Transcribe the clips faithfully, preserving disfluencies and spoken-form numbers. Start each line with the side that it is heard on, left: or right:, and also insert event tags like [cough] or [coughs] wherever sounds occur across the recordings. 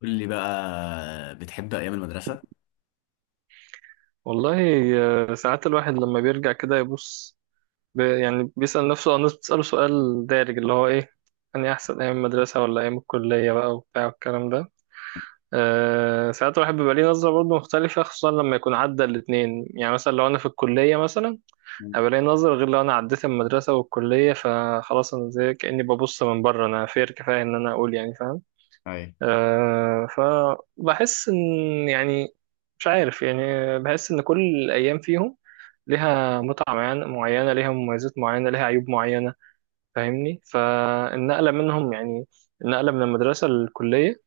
left: قول لي بقى بتحب ايام المدرسه؟
right: والله. آه، ساعات الواحد لما بيرجع كده يبص، ب- يعني بيسأل نفسه أو الناس بتسأله سؤال دارج اللي هو إيه، أني أحسن أيام المدرسة ولا أيام الكلية بقى وبتاع والكلام ده. أه ساعات الواحد بيبقى ليه نظرة برضه مختلفة خصوصا لما يكون عدى الاتنين. يعني مثلا لو أنا في الكلية مثلا هيبقى لي نظرة غير لو أنا عديت المدرسة والكلية، فخلاص أنا زي كأني ببص من بره، أنا فير كفاية إن أنا أقول يعني فاهم.
left: اي،
right: أه فبحس إن، يعني مش عارف يعني، بحس إن كل الأيام فيهم ليها متعة معينة معينة، ليها مميزات معينة ليها عيوب معينة. فاهمني؟ فالنقلة منهم، يعني النقلة من المدرسة للكلية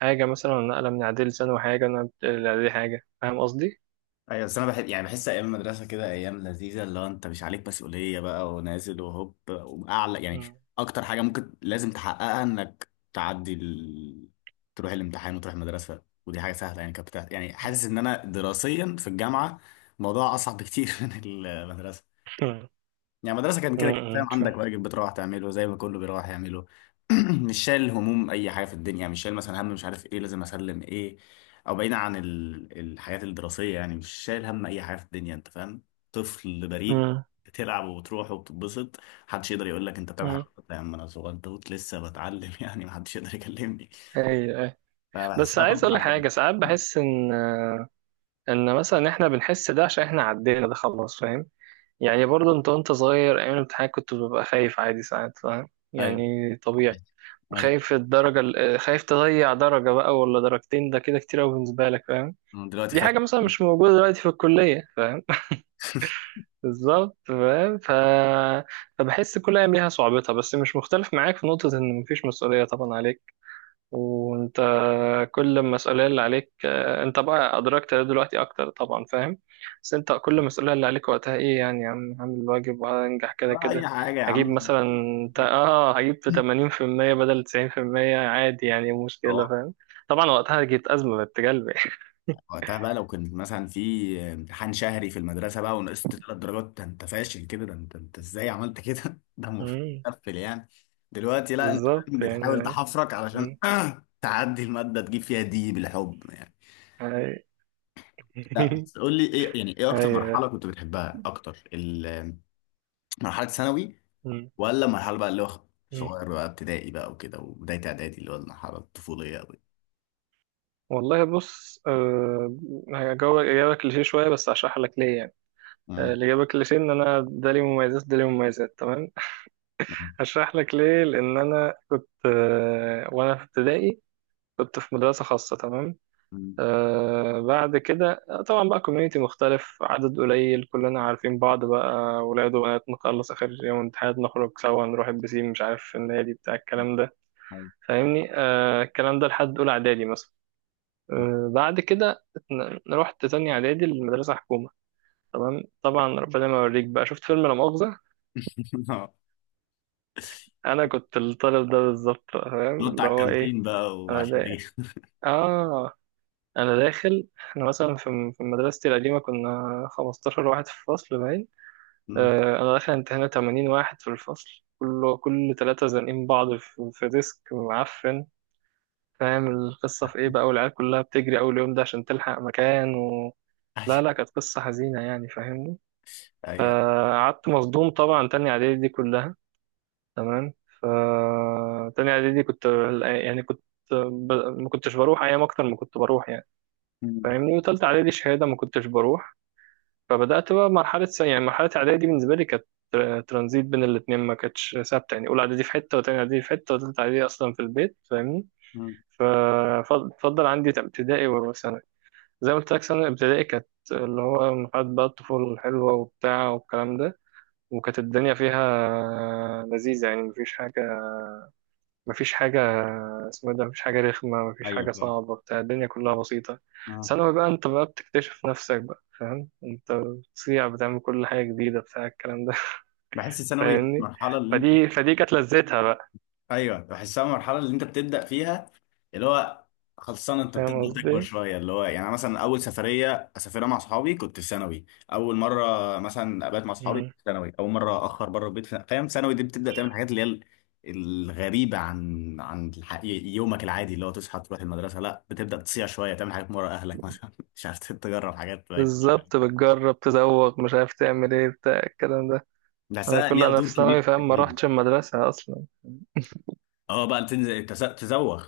right: حاجة، مثلا النقلة من إعدادي لثانوي حاجة، والنقلة من إعدادي حاجة. فاهم قصدي؟
left: ايوه. بس انا بحب، يعني بحس ايام المدرسه كده ايام لذيذه، اللي هو انت مش عليك مسؤوليه بقى ونازل وهوب واعلى، يعني
right: مم.
left: اكتر حاجه ممكن لازم تحققها انك تعدي ال... تروح الامتحان وتروح المدرسه، ودي حاجه سهله يعني. كانت بتاعت... يعني حاسس ان انا دراسيا في الجامعه الموضوع اصعب بكتير [laughs] من المدرسه.
right: مم.
left: يعني المدرسة كان كده كده، فاهم،
right: مم. شو-
left: عندك واجب بتروح تعمله زي ما كله بيروح يعمله. [clears throat] مش شايل هموم أي حاجة في الدنيا، مش شايل مثلا هم مش عارف إيه لازم أسلم إيه، أو بعيدا عن ال- الحاجات الدراسية، يعني مش شايل هم أي حاجة في الدنيا، أنت فاهم. طفل بريء
right: مم.
left: بتلعب وبتروح وبتتبسط، محدش يقدر يقول لك أنت بتعمل حاجة
right: مم.
left: غلط. يا عم أنا صغير توت لسه بتعلم [laughs] يعني محدش يقدر يكلمني.
right: أيوة أيوة.
left: فبحس
right: بس
left: إنها
right: عايز أقول
left: فترة
right: لك
left: حلوة.
right: حاجة، ساعات
left: [laughs]
right: بحس إن، إن مثلا إحنا بنحس ده عشان إحنا عدينا ده خلاص. فاهم؟ يعني برضه أنت وأنت صغير أيام الامتحان كنت ببقى خايف عادي ساعات. فاهم؟
left: أيوه
right: يعني طبيعي.
left: أيوه.
right: خايف الدرجة ال- آه، خايف تضيع درجة بقى ولا درجتين، ده كده كتير أوي بالنسبة لك فاهم.
left: أنا دلوقتي
right: دي
left: خايف؟
right: حاجة مثلا مش موجودة دلوقتي في الكلية فاهم. [laughs]
left: [laughs]
right: بالظبط فاهم. ف... فبحس كل أيام ليها صعوبتها، بس مش مختلف معاك في نقطة إن مفيش مسؤولية طبعا عليك. وانت كل المسؤولية اللي عليك، آه، انت بقى ادركت ده دلوقتي اكتر طبعا فاهم. بس انت كل المسؤولية اللي عليك وقتها ايه؟ يعني عم هعمل الواجب وهنجح كده
left: ولا
right: كده.
left: أي حاجة يا
right: هجيب
left: عم.
right: مثلا، انت اه هجيب في ثمانين في المية بدل تسعين بالمية عادي، يعني مشكلة فاهم. طبعا وقتها جبت أزمة بنت كلب. [laughs]
left: وقتها بقى لو كنت مثلا في امتحان شهري في المدرسة بقى ونقصت ثلاث درجات، ده انت فاشل كده، ده انت، انت ازاي عملت كده [laughs] ده المفروض
right: مم.
left: تقفل يعني. دلوقتي لا، انت
right: بالظبط يعني
left: بتحاول
right: فاهم.
left: تحفرك علشان
right: مم.
left: [clears throat] تعدي المادة تجيب فيها دي بالحب يعني.
right: هاي.
left: لا
right: [laughs]
left: بس قول لي ايه، يعني ايه اكتر
right: هاي.
left: مرحلة كنت بتحبها اكتر، ال- [clears throat] مرحلة ثانوي،
right: مم.
left: ولا مرحلة بقى اللي هو
right: مم.
left: صغير بقى ابتدائي بقى وكده وبداية اعدادي، اللي هو المرحلة الطفولية قوي؟
right: والله بص. أه هجاوبك إجابة كليشيه شوية، بس هشرح لك ليه يعني. آه،
left: امم،
right: الإجابة كليشيه إن أنا ده ليه مميزات، ده ليه مميزات، تمام.
left: ماشي.
right: هشرح لك ليه. لأن أنا كنت، آه، وأنا في ابتدائي كنت في مدرسة خاصة، تمام.
left: امم.
right: آه بعد كده آه، طبعا بقى كوميونيتي مختلف، عدد قليل كلنا عارفين بعض بقى، ولاد وبنات نخلص آخر يوم امتحانات نخرج سوا، نروح البسين مش عارف في النادي بتاع الكلام ده.
left: أيوة.
right: فاهمني؟ آه الكلام ده لحد أولى إعدادي مثلا. آه بعد كده اتن- رحت تانية إعدادي المدرسة حكومة، تمام. طبعا ربنا ما يوريك بقى. شفت فيلم لا مؤاخذة؟
left: [laughs]
right: انا كنت الطالب ده بالظبط، فاهم
left: نط
right: اللي
left: على
right: هو ايه؟
left: الكانتين بقى
right: انا
left: وعشان دي.
right: دا... اه، انا داخل، احنا مثلا في في مدرستي القديمه كنا خمسطاشر واحد في الفصل باين.
left: مم.
right: آه انا داخل امتحان ثمانين واحد في الفصل، كله كل ثلاثه زانقين بعض في, في ديسك معفن. فاهم القصه في ايه بقى؟ والعيال كلها بتجري اول يوم ده عشان تلحق مكان و... لا
left: ايوه
right: لا، كانت قصه حزينه يعني، فاهمني؟
left: ايوه.
right: فقعدت مصدوم طبعا، تاني اعدادي دي كلها. تمام. ف تاني اعدادي كنت، يعني كنت، ب... ما كنتش بروح ايام اكتر ما كنت بروح يعني.
left: مم.
right: فاهمني؟ وتالتة اعدادي شهاده ما كنتش بروح. فبدات بقى مرحله، س- يعني مرحله اعدادي بالنسبه لي كانت تر- ترانزيت بين الاتنين، ما كانتش ثابته. يعني اولى اعدادي في حته، وتانية اعدادي في حته، وتالتة اعدادي اصلا في البيت، فاهمني؟
left: مم.
right: ففضل عندي ابتدائي وثانوي. زي ما قلت لك ثانوي ابتدائي كانت، اللي هو مرحله بقى الطفوله الحلوه وبتاع والكلام ده. وكانت الدنيا فيها لذيذه يعني، مفيش حاجه، مفيش حاجة اسمه إيه ده، مفيش حاجة رخمة، مفيش
left: ايوه
right: حاجة
left: فاهم.
right: صعبة بتاع، الدنيا كلها بسيطة.
left: آه.
right: ثانوي بقى انت بقى بتكتشف نفسك بقى فاهم، انت بتصيع، بتعمل كل حاجة جديدة بتاع الكلام ده.
left: بحس
right: [laughs]
left: ثانوي
right: فاهمني؟
left: المرحله اللي انت،
right: فدي فدي كانت لذتها بقى.
left: ايوه بحسها المرحله اللي انت بتبدا فيها، اللي هو خلصان انت
right: فاهم
left: بتبدا تكبر
right: قصدي؟
left: شويه، اللي هو يعني أنا مثلا اول سفريه اسافرها مع صحابي كنت في ثانوي، اول مره مثلا ابات مع صحابي كنت
right: مم.
left: في ثانوي، اول مره اخر بره البيت في- فاهم؟ ثانوي دي بتبدا تعمل الحاجات اللي هي ال- الغريبه عن عن الح... يومك العادي اللي هو تصحى تروح المدرسه. لا، بتبدا تصيع شويه، تعمل حاجات من ورا اهلك مثلا [laughs] مش عارف، تجرب حاجات. طيب،
right: بالظبط، بتجرب تزوق، مش عارف تعمل ايه بتاع الكلام ده. انا
left: بحسها
right: كل
left: ليها
right: انا في
left: دور
right: ثانوي
left: كبير في
right: فاهم ما
left: التكوين.
right: روحتش المدرسة اصلا.
left: اه بقى تنزل تز- تزوغ.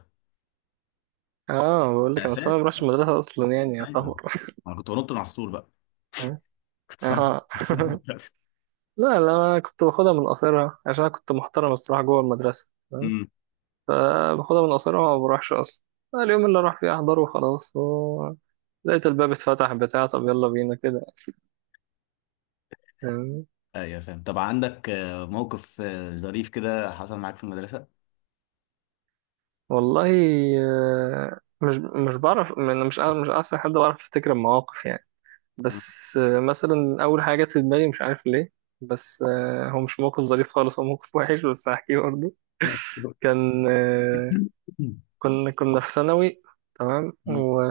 right: اه، بقول لك انا في
left: مأساة.
right: ثانوي ما روحتش المدرسة اصلا، يعني
left: ايوه،
right: يعتبر.
left: انا كنت بنط من على السور بقى.
right: [laughs]
left: [laughs] كنت بنط
right: اه.
left: من
right: [laughs]
left: على السور.
right: لا لا، أنا كنت باخدها من قصيرها عشان أنا كنت محترم الصراحة جوه المدرسة، تمام.
left: [laughs]
right: فباخدها من قصيرها وما بروحش أصلا. اليوم اللي راح فيه أحضره وخلاص و... لقيت الباب اتفتح بتاع، طب يلا بينا كده. فاهمني؟
left: ايوه فاهم. طب عندك آه، موقف آه، ظريف كده حصل معاك في المدرسة؟
right: والله. آه، مش مش بعرف، أنا مش مش أحسن حد بعرف أفتكر المواقف يعني.
left: مم.
right: بس، آه، مثلا أول حاجة جت في دماغي مش عارف ليه. بس آه، هو مش موقف ظريف خالص، هو موقف وحش بس هحكيه برضه.
left: ماشي.
right: كان آه،
left: مم.
right: كنا كنا في ثانوي، تمام. و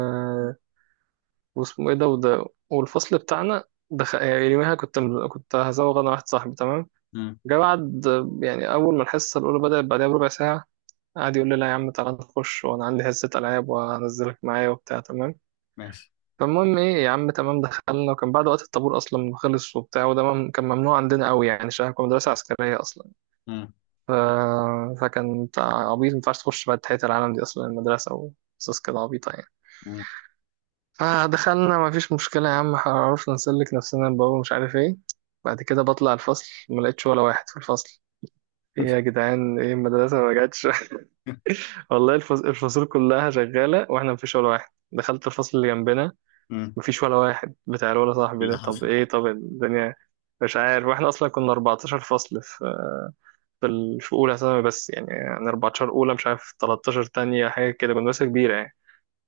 right: واسمه ايه ده، وده والفصل بتاعنا، دخل. يعني يوميها كنت، كنت هزوغ انا واحد صاحبي، تمام.
left: مم.
right: جه بعد، يعني اول ما الحصه الاولى بدات بعدها بربع ساعه، قعد يقول لي لا يا عم تعالى نخش، وانا عندي حصه العاب وهنزلك معايا وبتاع، تمام.
left: ماشي.
right: فالمهم ايه يا عم، تمام دخلنا، وكان بعد وقت الطابور اصلا خلص وبتاع، وده مم- كان ممنوع عندنا قوي يعني عشان كنا مدرسه عسكريه اصلا.
left: مم.
right: ف... فكان بتاع، عبيط ما ينفعش تخش بعد تحيه العالم دي اصلا المدرسه، وقصص كده عبيطه يعني.
left: مم.
right: فدخلنا مفيش مشكلة يا عم، عرفنا نسلك نفسنا الباب مش عارف ايه. بعد كده بطلع الفصل ما لقيتش ولا واحد في الفصل. ايه يا جدعان، ايه المدرسة ما جاتش؟ [laughs] والله، الفص- الفصول كلها شغالة واحنا مفيش ولا واحد. دخلت الفصل اللي جنبنا،
left: مم.
right: مفيش ولا واحد بتاع، ولا صاحبي ده.
left: اللي
right: طب
left: حصل؟
right: ايه؟ طب الدنيا مش عارف. واحنا اصلا كنا أربعتاشر فصل في، في ال- في اولى ثانوي بس يعني، يعني أربعة عشر اولى، مش عارف تلتاشر تانية حاجة كده، كنا مدرسة كبيرة يعني.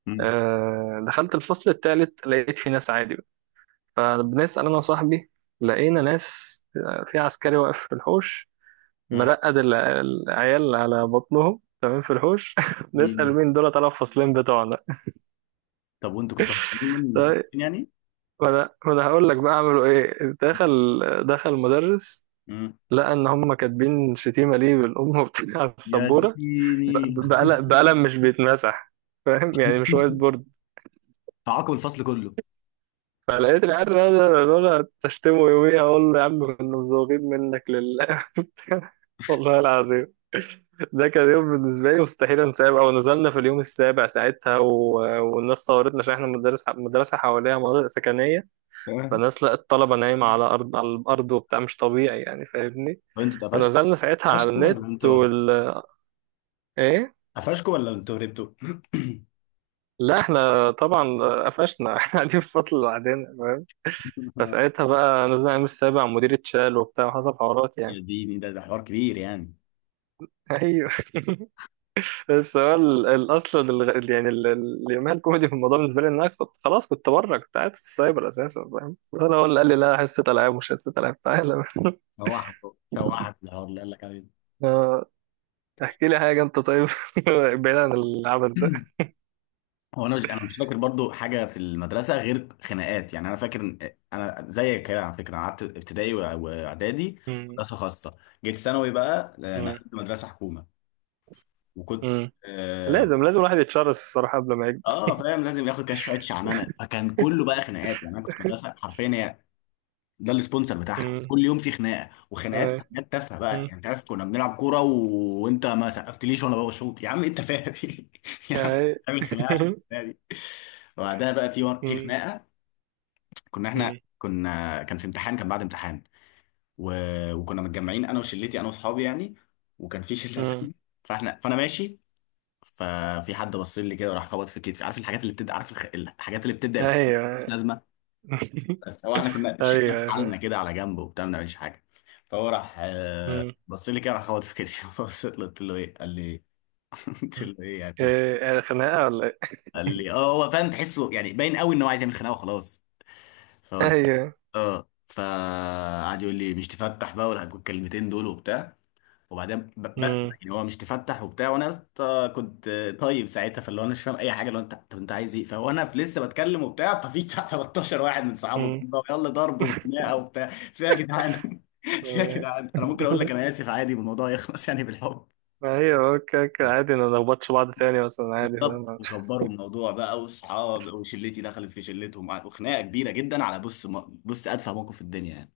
left: مم.
right: أه، دخلت الفصل التالت لقيت في ناس عادي. فبنسأل أنا وصاحبي. لقينا ناس، آه، في عسكري واقف في الحوش،
left: مم.
right: مرقد ال- العيال على بطنهم، تمام، في الحوش. [laughs] نسأل
left: مم.
right: مين دول، طلع الفصلين بتوعنا.
left: طب وانتوا كنتوا هربانين من الفصل
right: طيب،
left: يعني؟
right: وأنا وأنا هقول لك بقى عملوا إيه. دخل، دخل المدرس،
left: مم.
right: لقى إن هم كاتبين شتيمة ليه بالأم وبتاع على
left: يا
right: السبورة،
left: ديني.
right: ب- بقلم بقلم مش بيتمسح، فاهم يعني مش وايت
left: [laughs]
right: بورد.
left: تعاقب الفصل كله.
right: فلقيت العيال دول تشتمه يوميها. أقول له يا عم كنا مزوغين منك لله. [laughs] والله العظيم، ده كان يوم بالنسبة لي مستحيل انساه بقى. ونزلنا في اليوم السابع ساعتها و... والناس صورتنا عشان احنا مدرس مدرسة حواليها مناطق سكنية.
left: تمام.
right: فالناس لقت الطلبة نايمة على أرض على الأرض وبتاع، مش طبيعي يعني فاهمني.
left: طب انتوا اتقفشتوا،
right: فنزلنا ساعتها على
left: قفشتوا ولا
right: النت
left: انتوا،
right: وال ايه،
left: قفشتوا ولا انتوا هربتوا؟ [laughs]
right: لا احنا طبعا قفشنا. [laughs] احنا قاعدين في فصل لوحدنا فاهم.
left: [coughs]
right: فساعتها بقى نزلنا اليوم السابع، مدير اتشال وبتاع وحصل حوارات يعني.
left: يا ديني، ده ده حوار كبير يعني.
right: [laughs] بس هو ال- ال- اصلا ال- يعني ال- ال- اليوميها الكوميدي في الموضوع بالنسبه لي ان انا كنت خلاص، كنت بره، كنت قاعد في السايبر اساسا فاهم. انا هو اللي قال لي لا، حصه العاب، مش حصه العاب تعالى. [laughs]
left: سواحك، سواحك الحوار اللي قال لك عليه.
right: آه، احكي لي حاجه انت طيب. [laughs] بعيد عن العبث ده.
left: هو انا مش، انا مش فاكر برضو حاجه في المدرسه غير خناقات يعني. انا فاكر إن- انا زيك كده على فكره، أنا قعدت ابتدائي وإع- واعدادي
right: مم.
left: مدرسه خاصه، جيت ثانوي بقى آه،
right: مم.
left: نقلت مدرسه حكومه، وكنت،
right: مم.
left: اه،
right: لازم لازم الواحد يتشرس الصراحه قبل ما يكبر.
left: آه، فاهم لازم ياخد كده شويه شعنانه، فكان كله بقى خناقات يعني. انا كنت في مدرسه حرفيا هي ده السبونسر بتاعها،
right: مم.
left: كل يوم في خناقه، وخناقات
right: آه.
left: خناقات تافهه بقى
right: مم.
left: يعني. انت عارف كنا بنلعب كوره و... وانت ما سقفتليش وانا بشوط، يا عم انت فاهم [laughs] يا عم
right: آه.
left: بتعمل خناقه عشان
right: [laughs]
left: الخناقة دي. وبعدها بقى في في
right: مم.
left: خناقه كنا احنا،
right: مم.
left: كنا كان في امتحان، كان بعد امتحان و... وكنا متجمعين انا وشلتي، انا واصحابي يعني، وكان في [laughs] شله
right: مم.
left: ثانيه. فاحنا، فانا ماشي، ففي حد بص لي كده وراح خبط في كتفي، عارف الحاجات اللي بتبدا، عارف الخ... الحاجات اللي بتبدا الخ... مش
right: ايوه.
left: لازمه. بس هو احنا
right: [laughs]
left: كنا
right: ايوه
left: شلنا حالنا
right: ايوه.
left: كده على جنب وبتاع، ما بنعملش حاجه. فهو راح آه،
right: مم.
left: بص لي كده، راح خبط في كتفي [laughs] فبصيت له قلت له ايه، قال لي إيه؟ [laughs] قلت
right: مم.
left: له ايه يا تو،
right: إيه، خناقه ولا ايه؟
left: قال لي اه. هو فاهم تحسه يعني، باين قوي ان هو عايز يعمل خناقه وخلاص.
right: ايوه.
left: اه، فقعد يقول لي مش تفتح بقى ولا الكلمتين دول وبتاع. وبعدين ب- بس يعني هو مش تفتح وبتاع، وانا يا اسطى كنت طيب ساعتها، فاللي هو انا مش فاهم اي حاجه، لو انت، طب انت عايز ايه؟ فانا في- لسه بتكلم وبتاع، ففي [laughs] بتاع تلتاشر واحد من صحابه
right: مم.
left: جنبه، يلا ضرب
right: [laughs]
left: وخناقه وبتاع، فيها يا جدعان [laughs] فيها يا جدعان. انا ممكن اقول لك انا اسف عادي والموضوع [laughs] يخلص يعني بالحب.
right: ما هي اوكي اوكي عادي، ما نخبطش بعض تاني مثلا عادي
left: بالظبط،
right: فاهم.
left: وكبروا الموضوع بقى، واصحاب وشلتي دخلت في شلتهم، وخناقه كبيره جدا على بص، بص ادفع موقف في الدنيا يعني.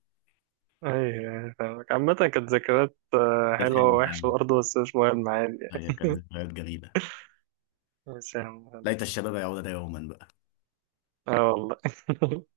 right: ايوه، يعني فاهمك. عامة كانت ذكريات آه،
left: ده
right: حلوة
left: حلو فعلا.
right: ووحشة برضه، بس مش مهم عادي
left: هي
right: يعني.
left: كانت ذكريات جميلة.
right: بس يا عم
left: ليت
right: خلاص.
left: الشباب يعود يوما بقى.
right: اه والله. [laughs]